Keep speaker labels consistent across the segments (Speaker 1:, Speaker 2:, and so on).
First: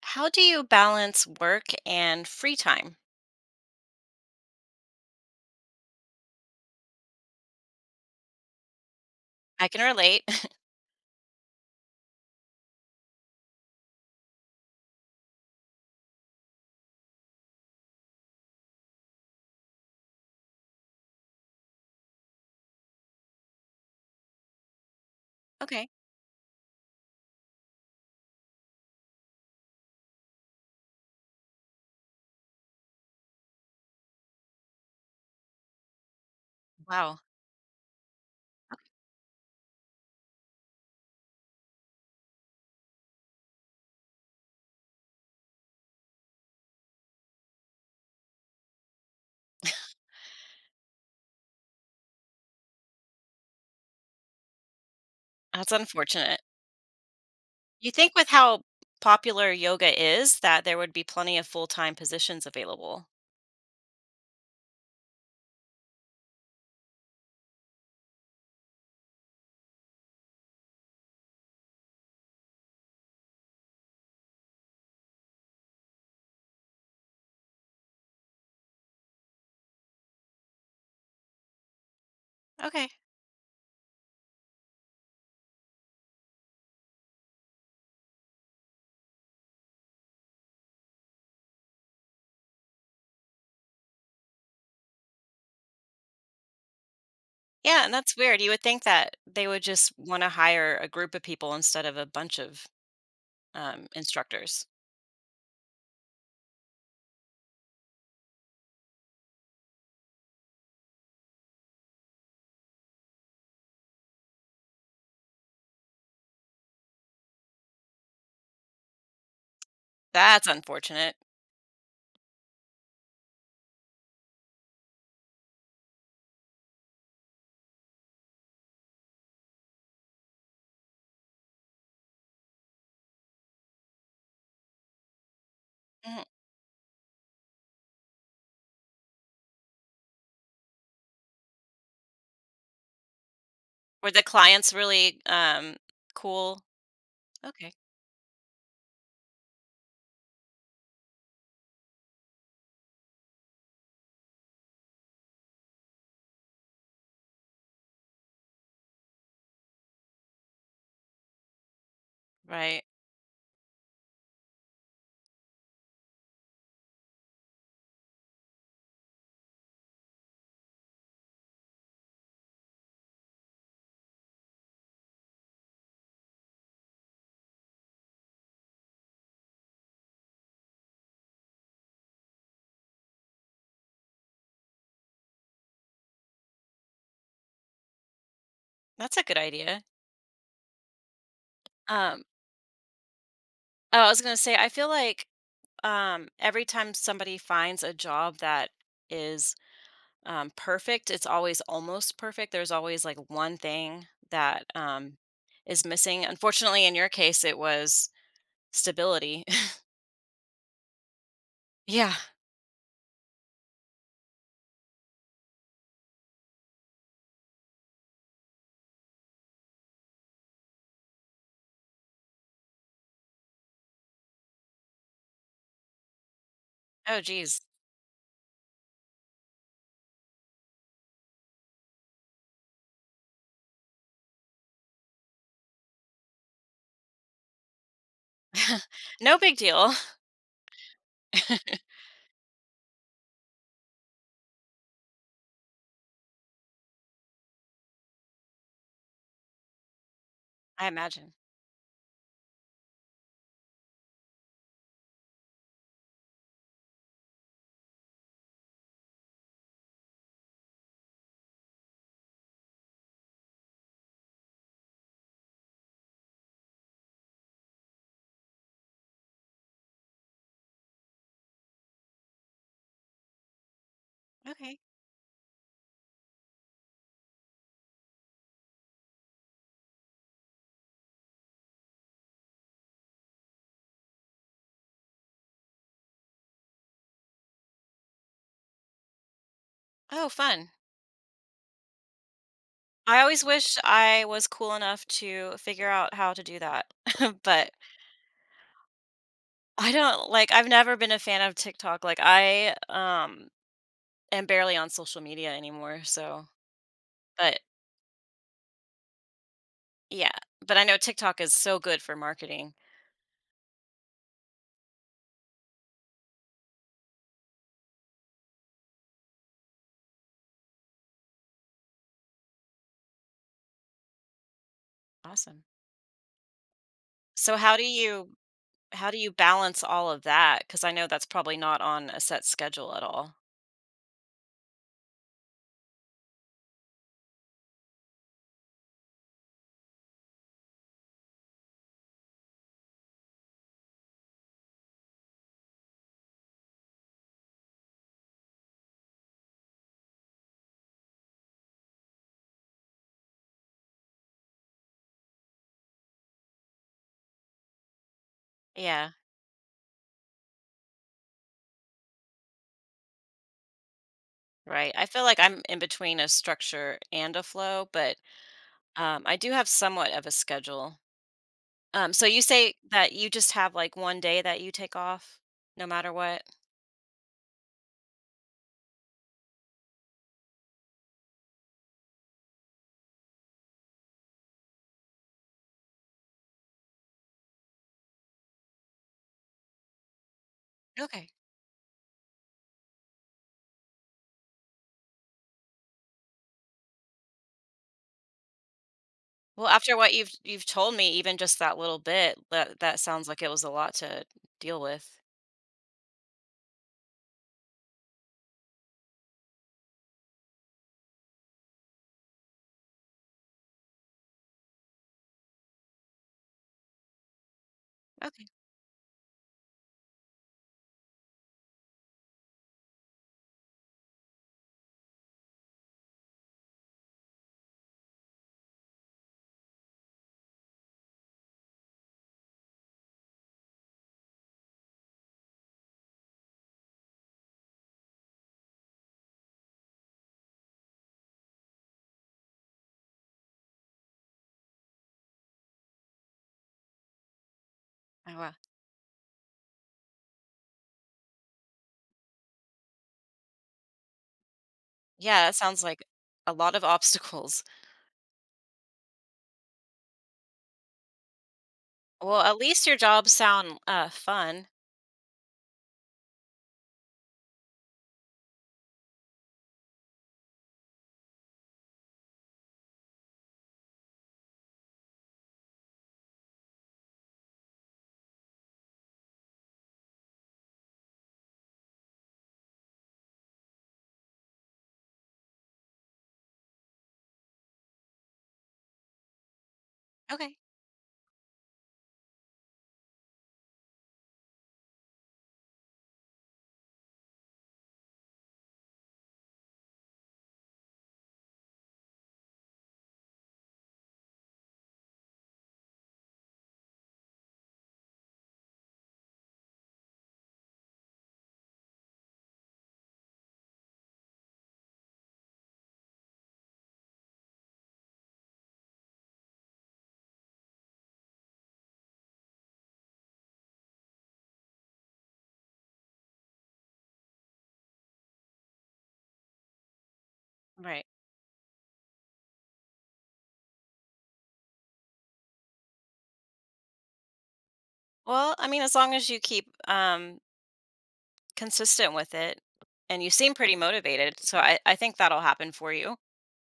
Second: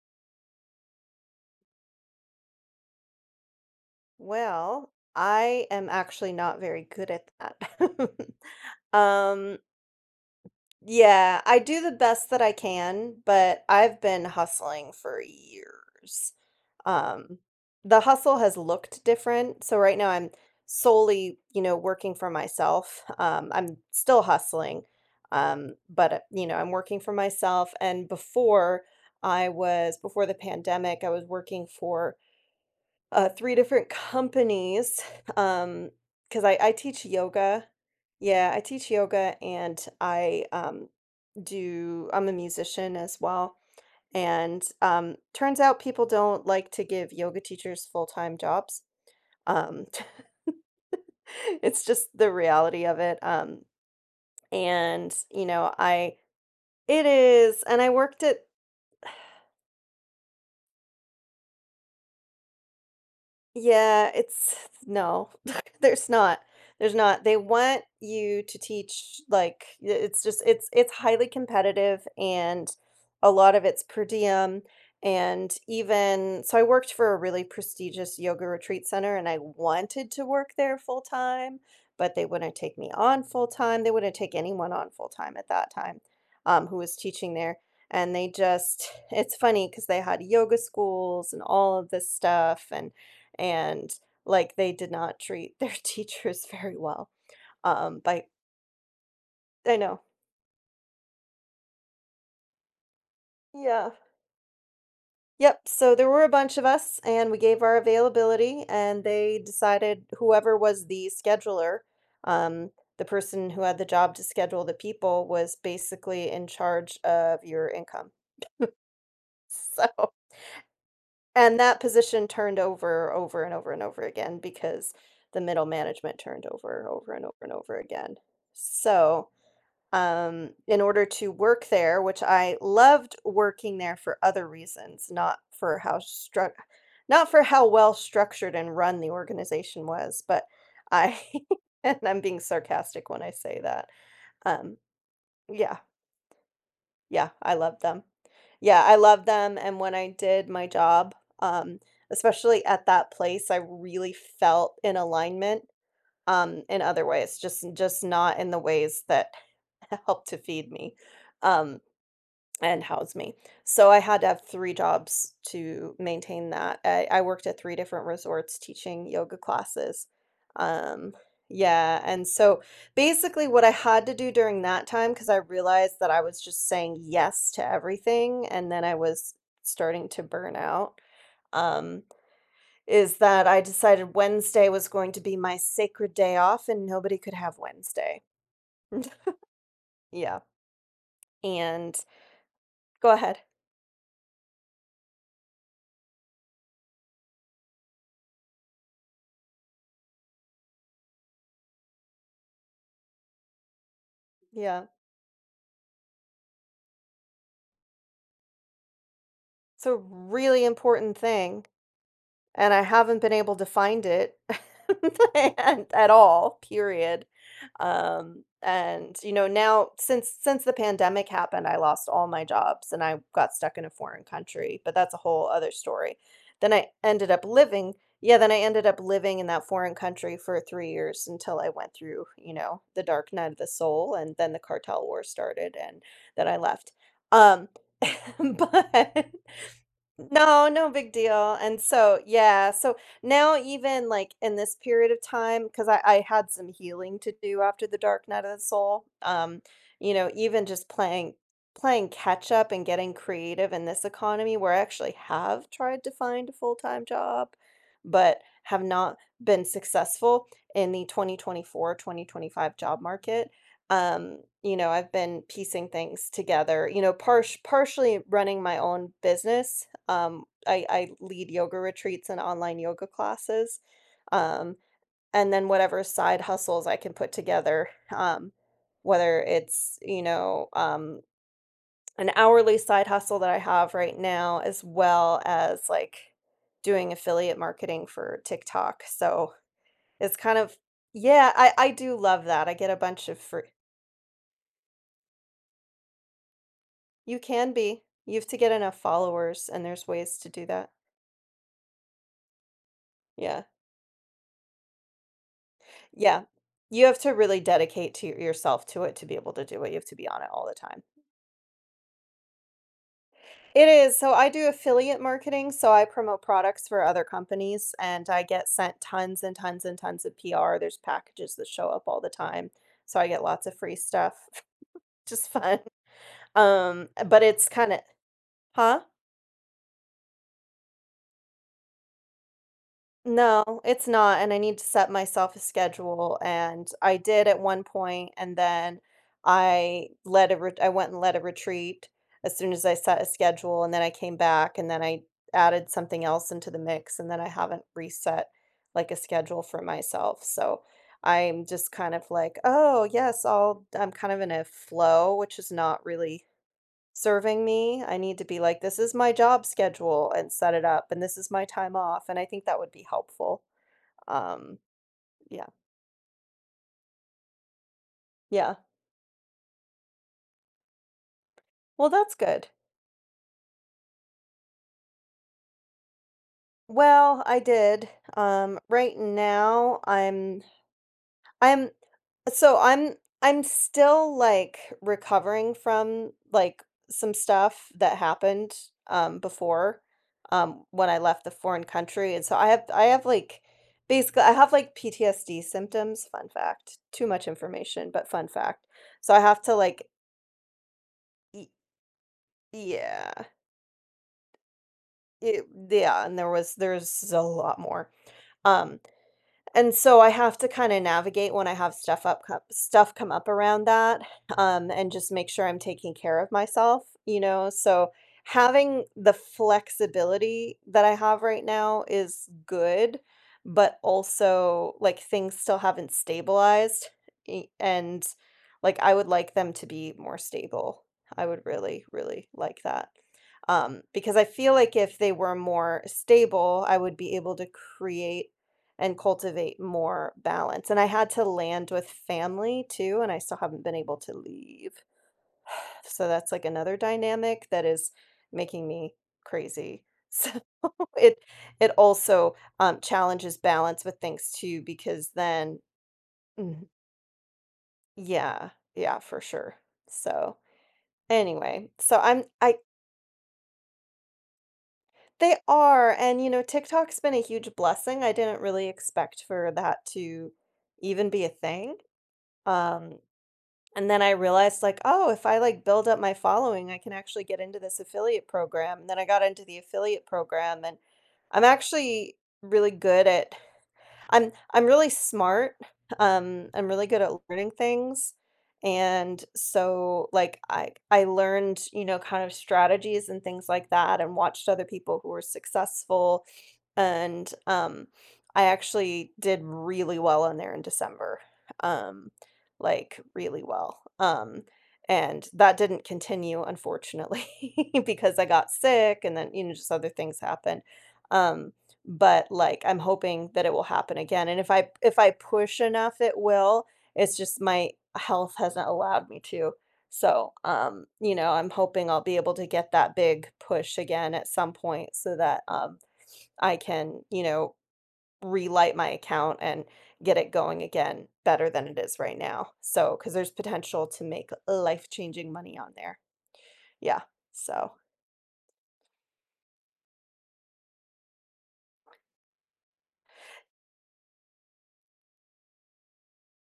Speaker 1: How do you balance work and free time?
Speaker 2: Well, I am actually not very good at that. Um,
Speaker 1: I can relate.
Speaker 2: yeah, I do the best that I can, but I've been hustling for years. Um, the hustle has looked different. So right now I'm solely, you know, working for myself. I'm still hustling.
Speaker 1: Okay.
Speaker 2: But You know, I'm working for myself and before the pandemic, I was working for 3 different companies. Um, because I teach
Speaker 1: Wow.
Speaker 2: yoga. Yeah, I teach yoga and I'm a musician as well, and, turns out people don't like to give yoga teachers full-time jobs. Um, it's just the reality of it, and, you know,
Speaker 1: That's
Speaker 2: I
Speaker 1: unfortunate.
Speaker 2: it is, and I
Speaker 1: You think
Speaker 2: worked
Speaker 1: with
Speaker 2: at
Speaker 1: how popular yoga is that there would be plenty of full-time positions available.
Speaker 2: yeah, it's no. There's not. There's not. They want you to teach like I it's just it's highly competitive, and a lot of it's per diem. And even so, I worked for a really prestigious yoga retreat center and I wanted to work there full time, but they wouldn't take
Speaker 1: Okay.
Speaker 2: me on full time. They wouldn't take anyone on full time at that time, who was teaching there. And they just, it's funny because they had yoga schools and all of this stuff, and like they did not treat their teachers very well.
Speaker 1: Yeah, and that's
Speaker 2: By
Speaker 1: weird. You would think that they would
Speaker 2: I
Speaker 1: just
Speaker 2: know,
Speaker 1: want to hire a group of people instead of a bunch of
Speaker 2: yeah,
Speaker 1: instructors.
Speaker 2: yep. So there were a bunch of us, and we gave our availability, and they decided whoever was the scheduler, um, the person who had the job to schedule the people, was basically in charge of your income. So,
Speaker 1: That's unfortunate.
Speaker 2: and that position turned over, over and over and over again because the middle management turned over, over and over and over again. So, in order to work there, which I loved working there for other reasons, not for how
Speaker 1: Mhm.
Speaker 2: struck, not for how well structured and run the organization was, but I, and I'm being sarcastic when I say that.
Speaker 1: Were the clients
Speaker 2: Um,
Speaker 1: really
Speaker 2: yeah,
Speaker 1: cool?
Speaker 2: yeah, I
Speaker 1: Okay.
Speaker 2: loved them. Yeah, I loved them. And when I did my job, um, especially at that place, I really felt in alignment in other ways, just not in the ways that helped to feed me. Um, and
Speaker 1: Right.
Speaker 2: house me. So I had to have 3 jobs to maintain that. I worked at 3 different resorts teaching yoga classes. Um, yeah, and so basically what I had to do during that time, because I realized that I was just saying yes to everything and then I was starting to burn out, um, is that I decided Wednesday was going to be my sacred day off and nobody could have Wednesday.
Speaker 1: That's a good idea.
Speaker 2: Yeah, and
Speaker 1: Um,
Speaker 2: Go ahead.
Speaker 1: oh, I was gonna say, I feel like every time somebody finds a job that is perfect, it's always almost perfect. There's always like one thing that
Speaker 2: Yeah.
Speaker 1: is missing. Unfortunately, in your case, it was stability.
Speaker 2: It's a really important thing,
Speaker 1: Yeah.
Speaker 2: and I haven't been able to find it and at all, period. And you know, now since the pandemic happened, I lost all my jobs and I got stuck in a foreign country, but that's a whole other story. Then I
Speaker 1: Oh,
Speaker 2: ended up
Speaker 1: geez.
Speaker 2: living, Yeah, then I ended up living in that foreign country for 3 years until I went through, you know, the dark night of the soul, and then the cartel war started, and then I left. Um, but
Speaker 1: No big deal,
Speaker 2: no, no big deal. And so, yeah, so now even like in this period of time, because I had some healing to do after the Dark Night of the Soul. You know, even just
Speaker 1: I imagine.
Speaker 2: playing catch up and getting creative in this economy where I actually have tried to find a full-time job, but have not been successful in the 2024 2025 job market. You know, I've been piecing things together, you know, parsh partially running my own business. I lead yoga retreats and online yoga classes, um
Speaker 1: Okay.
Speaker 2: and then whatever side hustles I can put together, um whether it's, you know, um, an hourly side hustle that I have right now, as well as like doing affiliate marketing for TikTok. So
Speaker 1: Oh,
Speaker 2: it's kind
Speaker 1: fun.
Speaker 2: of yeah, I do love that. I get a
Speaker 1: I
Speaker 2: bunch of
Speaker 1: always
Speaker 2: free
Speaker 1: wish I was cool enough to figure out how to do that.
Speaker 2: You can
Speaker 1: But
Speaker 2: be. You have to get enough followers, and
Speaker 1: I
Speaker 2: there's
Speaker 1: don't
Speaker 2: ways to
Speaker 1: like
Speaker 2: do
Speaker 1: I've
Speaker 2: that.
Speaker 1: never been a fan of TikTok. Like I
Speaker 2: Yeah.
Speaker 1: am barely on social media anymore,
Speaker 2: Yeah.
Speaker 1: so.
Speaker 2: You have to really
Speaker 1: But
Speaker 2: dedicate to yourself to it to be able to do it. You have to be
Speaker 1: yeah,
Speaker 2: on it all the
Speaker 1: but I know
Speaker 2: time.
Speaker 1: TikTok is so good for marketing.
Speaker 2: It is. So I do affiliate marketing. So I promote products for other companies, and I get sent tons and tons and tons of PR. There's packages that show up all the time. So I get lots of free stuff. Just
Speaker 1: Awesome.
Speaker 2: fun. But
Speaker 1: So
Speaker 2: it's kind of, huh?
Speaker 1: how do you balance all of that? Because I know that's probably not on a set schedule at all.
Speaker 2: No, it's not, and I need to set myself a schedule, and I did at one point, and then I went and led a retreat as soon as I set a schedule, and then I came back, and then I added something else into the mix, and then I haven't reset, like, a schedule for myself, so I'm just kind of like, "Oh, yes, I'll" I'm kind of in a flow, which is not really serving me. I need to be like, this
Speaker 1: Yeah,
Speaker 2: is my job schedule and set it up, and this is my time off. And I think that would be helpful. Um,
Speaker 1: right. I feel like I'm
Speaker 2: yeah.
Speaker 1: in between a structure and a flow, but
Speaker 2: Yeah.
Speaker 1: I do have somewhat of a schedule.
Speaker 2: Well,
Speaker 1: So
Speaker 2: that's
Speaker 1: you
Speaker 2: good.
Speaker 1: say that you just have like one day that you take off, no matter what.
Speaker 2: Well, I did. Right now, I'm so I'm still, like, recovering from, like, some stuff that happened, before, when I
Speaker 1: Okay.
Speaker 2: left the foreign country, and so I have, like basically, I have, like, PTSD symptoms, fun fact, too much information, but fun fact. So I have
Speaker 1: Well,
Speaker 2: to,
Speaker 1: after
Speaker 2: like
Speaker 1: what you've told me, even just
Speaker 2: y
Speaker 1: that little bit, that that sounds like
Speaker 2: yeah,
Speaker 1: it was a lot to deal with.
Speaker 2: it yeah, and there's a lot more, um. And so I have to kinda navigate when I have stuff come up around that, and just make sure I'm taking care of myself, you know? So,
Speaker 1: Okay.
Speaker 2: having the flexibility that I have right now is good, but also, like, things still haven't stabilized, e and, like, I would like them to be more stable. I would really, really like that. Because I feel like if they were more stable, I would be able to create and cultivate more balance. And I had to land with family too, and I still haven't been able to leave. So that's like another dynamic that is
Speaker 1: Oh, wow.
Speaker 2: making me crazy. So it it also challenges balance with things too, because
Speaker 1: Yeah, that
Speaker 2: then
Speaker 1: sounds like a lot of
Speaker 2: mm,
Speaker 1: obstacles.
Speaker 2: yeah, yeah, for sure. So anyway, so
Speaker 1: Well, at
Speaker 2: I
Speaker 1: least your jobs sound fun.
Speaker 2: they are, and you know, TikTok's been a huge blessing. I didn't really expect for that to even be a thing. Um, And then I realized like, "Oh, if I, like, build up my following, I can actually get into this affiliate program." And then I got into the affiliate program, and I'm actually really good at I'm really smart. I'm really good at learning things. And so
Speaker 1: Okay.
Speaker 2: like I learned, you know, kind of strategies and things like that and watched other people who were successful, and um, I actually did really well on there in December. Um, like really well. And that didn't continue unfortunately because I got sick, and then, you know, just other things happened. Um but, like, I'm hoping that it will happen again, and if I push enough, it will. It's just my health hasn't allowed me to. So, you know, I'm hoping I'll be able to get that big push again at some point so that, I can, you know, relight my account and get it going
Speaker 1: Right.
Speaker 2: again better than it is right now. So because there's potential to make life-changing money on there. Yeah, so
Speaker 1: Well, I mean, as long as you keep consistent with it and you seem pretty motivated, so I think that'll happen for you.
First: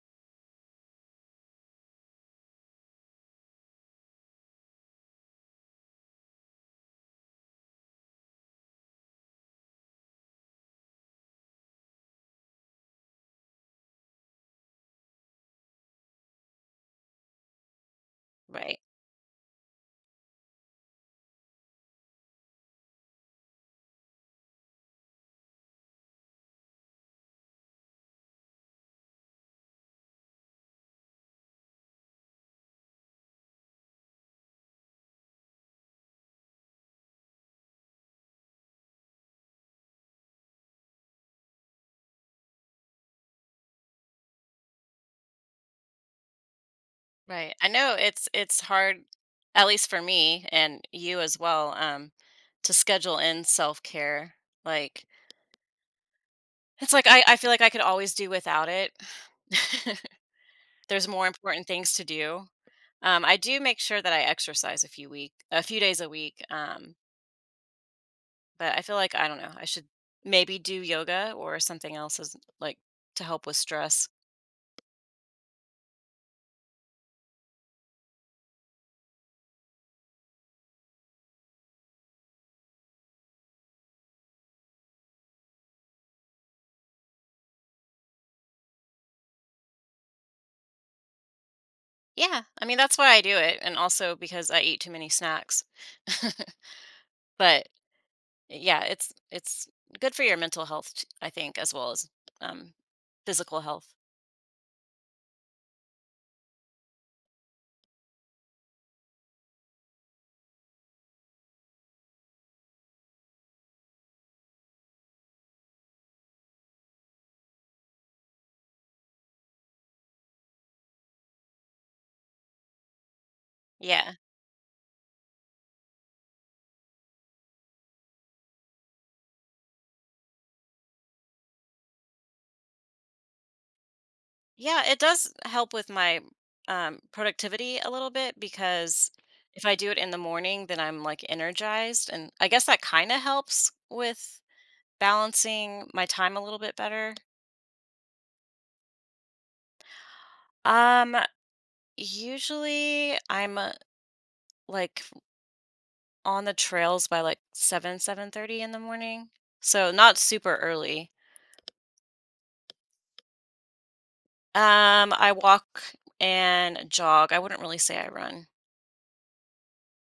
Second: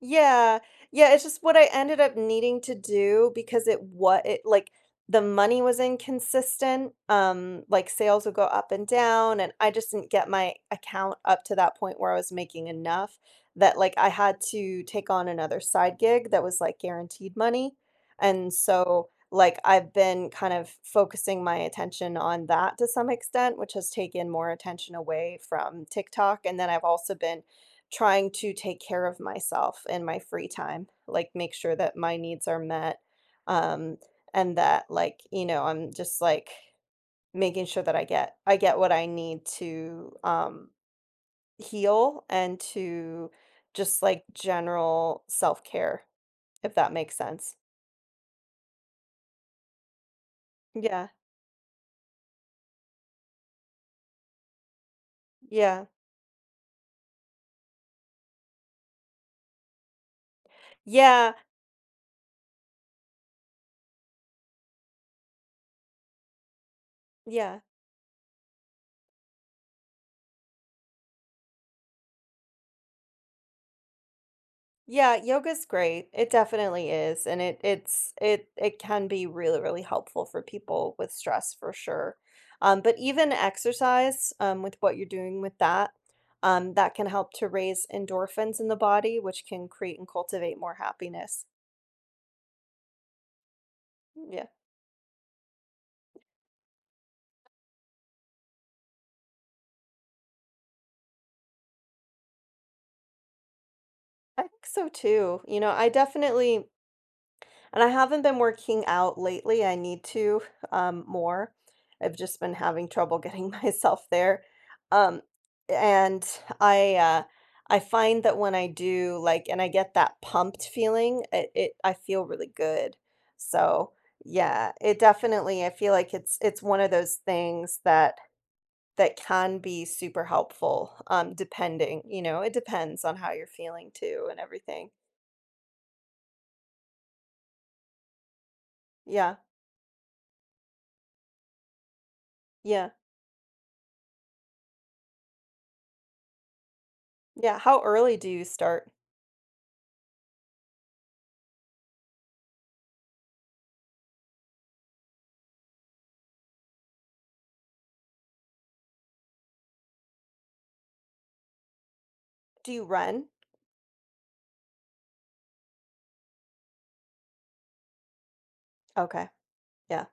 Speaker 2: Yeah. Yeah, it's just what I ended up needing to do because it what it like the money was inconsistent. Like sales would go up and down, and I just didn't get my account up to that point where I was making enough that like I had to take on another side gig that was like guaranteed money. And
Speaker 1: Right.
Speaker 2: so like I've been kind of focusing my attention on that to some extent, which has taken more attention away from TikTok. And then I've also been trying to take care of myself in my free time, like, make sure that my needs are met, um, and that, like, you know, I'm just, like, making sure that I get what I need to, heal and to just, like, general self-care, if that makes sense.
Speaker 1: Right. I know it's hard, at least for me and
Speaker 2: Yeah,
Speaker 1: you as well, to schedule in self care. Like
Speaker 2: yeah.
Speaker 1: it's like I feel like I could always do without it. There's more
Speaker 2: Yeah,
Speaker 1: important things to do. I do make sure that I exercise a few days a week.
Speaker 2: yeah.
Speaker 1: But I feel like I don't know. I should maybe do yoga or something else as like to help with stress.
Speaker 2: Yeah, yoga's great. It definitely is, and it it can be really, really helpful for people with stress for sure. But even exercise, with what you're doing with that, that can help to raise endorphins in the body, which can create and cultivate more happiness.
Speaker 1: Yeah, I mean that's why I do it, and also
Speaker 2: Yeah,
Speaker 1: because I eat too many snacks. But yeah, it's good for your mental health, I think, as well as um, physical health.
Speaker 2: I think so too. You know, I definitely And I haven't been working out lately. I need to more. I've just been having trouble getting myself there. Um, and I uh, I find that when I do like and I get that pumped feeling, it I feel really good. So
Speaker 1: Yeah.
Speaker 2: yeah, it definitely I feel like it's one of those things that that can be super helpful, depending, you know, it depends on how you're feeling too and
Speaker 1: Yeah,
Speaker 2: everything.
Speaker 1: it does help with my productivity a little bit because
Speaker 2: Yeah,
Speaker 1: if I do it in the morning, then I'm like energized. And I guess that
Speaker 2: yeah,
Speaker 1: kind of helps with balancing my time a little bit better.
Speaker 2: yeah. How early do you start?
Speaker 1: Um, usually I'm like on the trails by like 7, 7:30 in the morning. So not super early.
Speaker 2: Do you run?
Speaker 1: I walk and jog. I wouldn't really say I run.
Speaker 2: Okay, yeah.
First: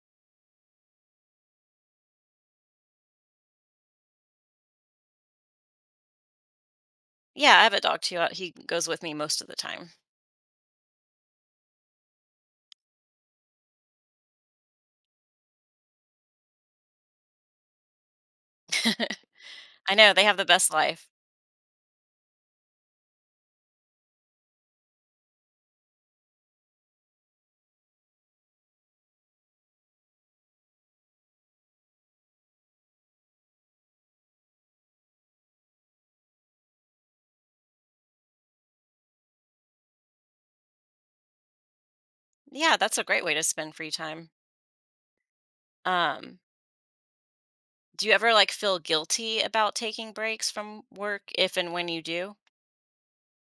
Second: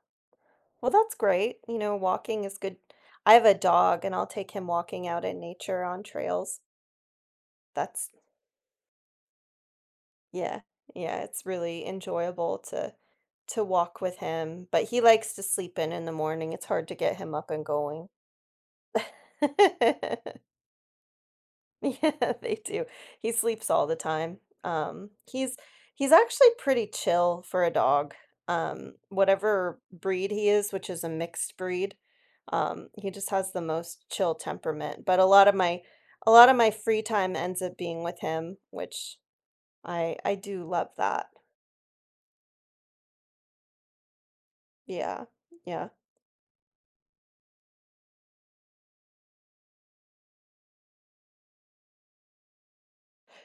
Speaker 2: Well, that's great. You know, walking is good. I have a dog and I'll take him walking out in nature on trails.
Speaker 1: Yeah, I have a dog
Speaker 2: That's
Speaker 1: too. He goes with me most of the time.
Speaker 2: yeah. Yeah, it's really enjoyable to walk with him, but he likes to sleep in the morning. It's hard to get him up and going.
Speaker 1: I know, they have the best life.
Speaker 2: Yeah, they do. He sleeps all the time. Um, he's he's actually pretty chill for a dog. Whatever breed he is, which is a mixed breed, he just has the most chill temperament. But a lot of my free time ends up being with him, which I do love that.
Speaker 1: Yeah, that's a great way to spend free time.
Speaker 2: Yeah. Yeah.
Speaker 1: Um, do you ever, like, feel guilty about taking breaks from work if and when you do?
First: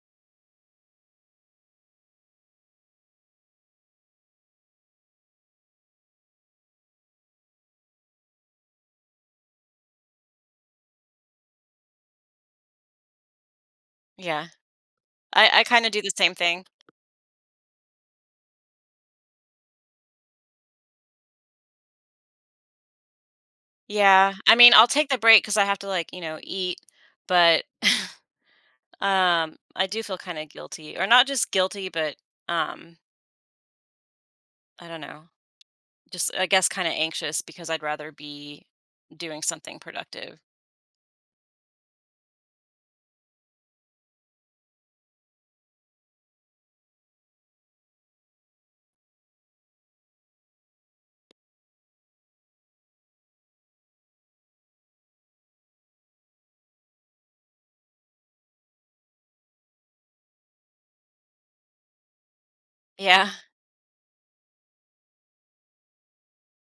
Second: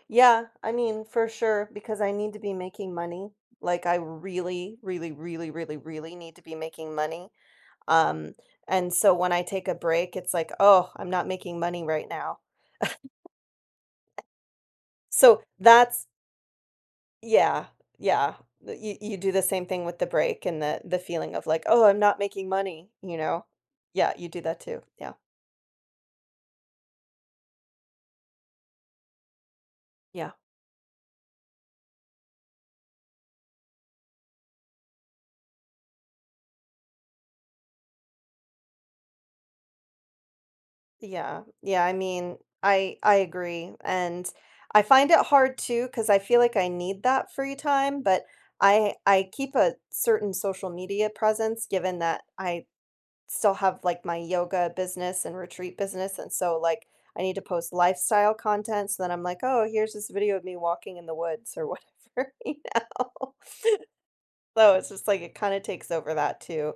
Speaker 2: Yeah, I mean, for sure, because I need to be making money. Like I really, really, really, really, really need to be making money. Um, and so when I take a break, it's like, "Oh, I'm not making money right now."
Speaker 1: Yeah.
Speaker 2: So
Speaker 1: I kinda do
Speaker 2: that's
Speaker 1: the same thing.
Speaker 2: yeah, yeah. Th- You do the same thing with the break and the feeling of like, "Oh, I'm not making money," you know? Yeah, you
Speaker 1: Yeah.
Speaker 2: do
Speaker 1: I
Speaker 2: that
Speaker 1: mean,
Speaker 2: too.
Speaker 1: I'll take
Speaker 2: Yeah.
Speaker 1: the break because I have to, like, you know, eat, but, I do feel
Speaker 2: Yeah.
Speaker 1: kinda guilty, or not just guilty, but, um, I don't know, just, I guess, kinda anxious because I'd rather be doing something productive.
Speaker 2: Yeah. Yeah, I mean, I agree, and I find it hard too because I feel like I need that free time, but I keep a certain social media presence given that I still have like my yoga business and retreat business, and so like I need to post lifestyle content, so then I'm like, "Oh, here's this video of me walking in the woods or whatever," you
Speaker 1: Yeah.
Speaker 2: know? So it's just like it kind of takes over that too.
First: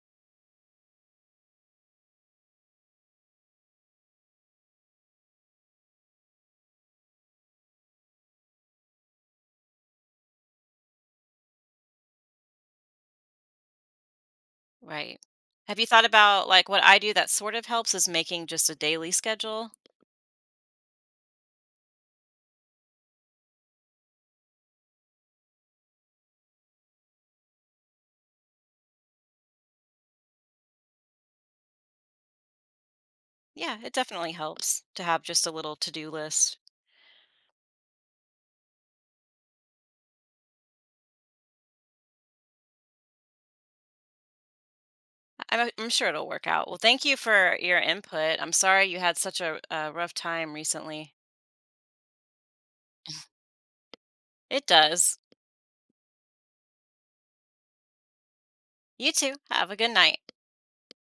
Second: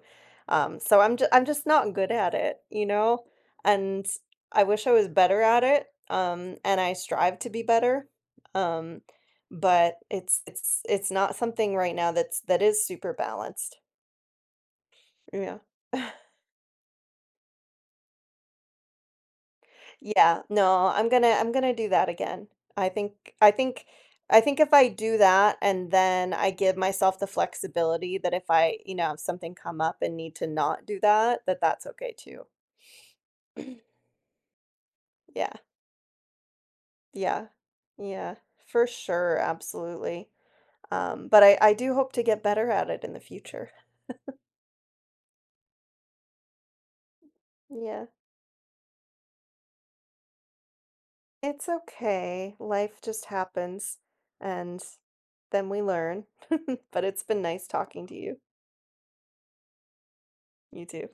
Speaker 2: So I'm just not good at it, you know? And I wish I was better at it. And I strive to be better. Um, but it's it's not something right now that is super balanced.
Speaker 1: Right.
Speaker 2: Yeah.
Speaker 1: Have you thought about like what I do that sort of helps is making just a daily schedule?
Speaker 2: Yeah, no, I'm gonna do that again. I think I think I think if I do that and then I give myself the flexibility that if I, you know, have something come up and need to not do that, that that's okay too.
Speaker 1: Yeah, it definitely helps to have just a
Speaker 2: Yeah.
Speaker 1: little to-do list.
Speaker 2: Yeah. Yeah. For sure, absolutely. But I do hope to get better at it in the future.
Speaker 1: I'm sure it'll work out. Well, thank you for your
Speaker 2: Yeah.
Speaker 1: input. I'm sorry you had such a rough time recently.
Speaker 2: It's okay. Life just happens
Speaker 1: It
Speaker 2: and
Speaker 1: does.
Speaker 2: then we learn. But it's been nice talking to you.
Speaker 1: You too. Have a good night.
Speaker 2: You too.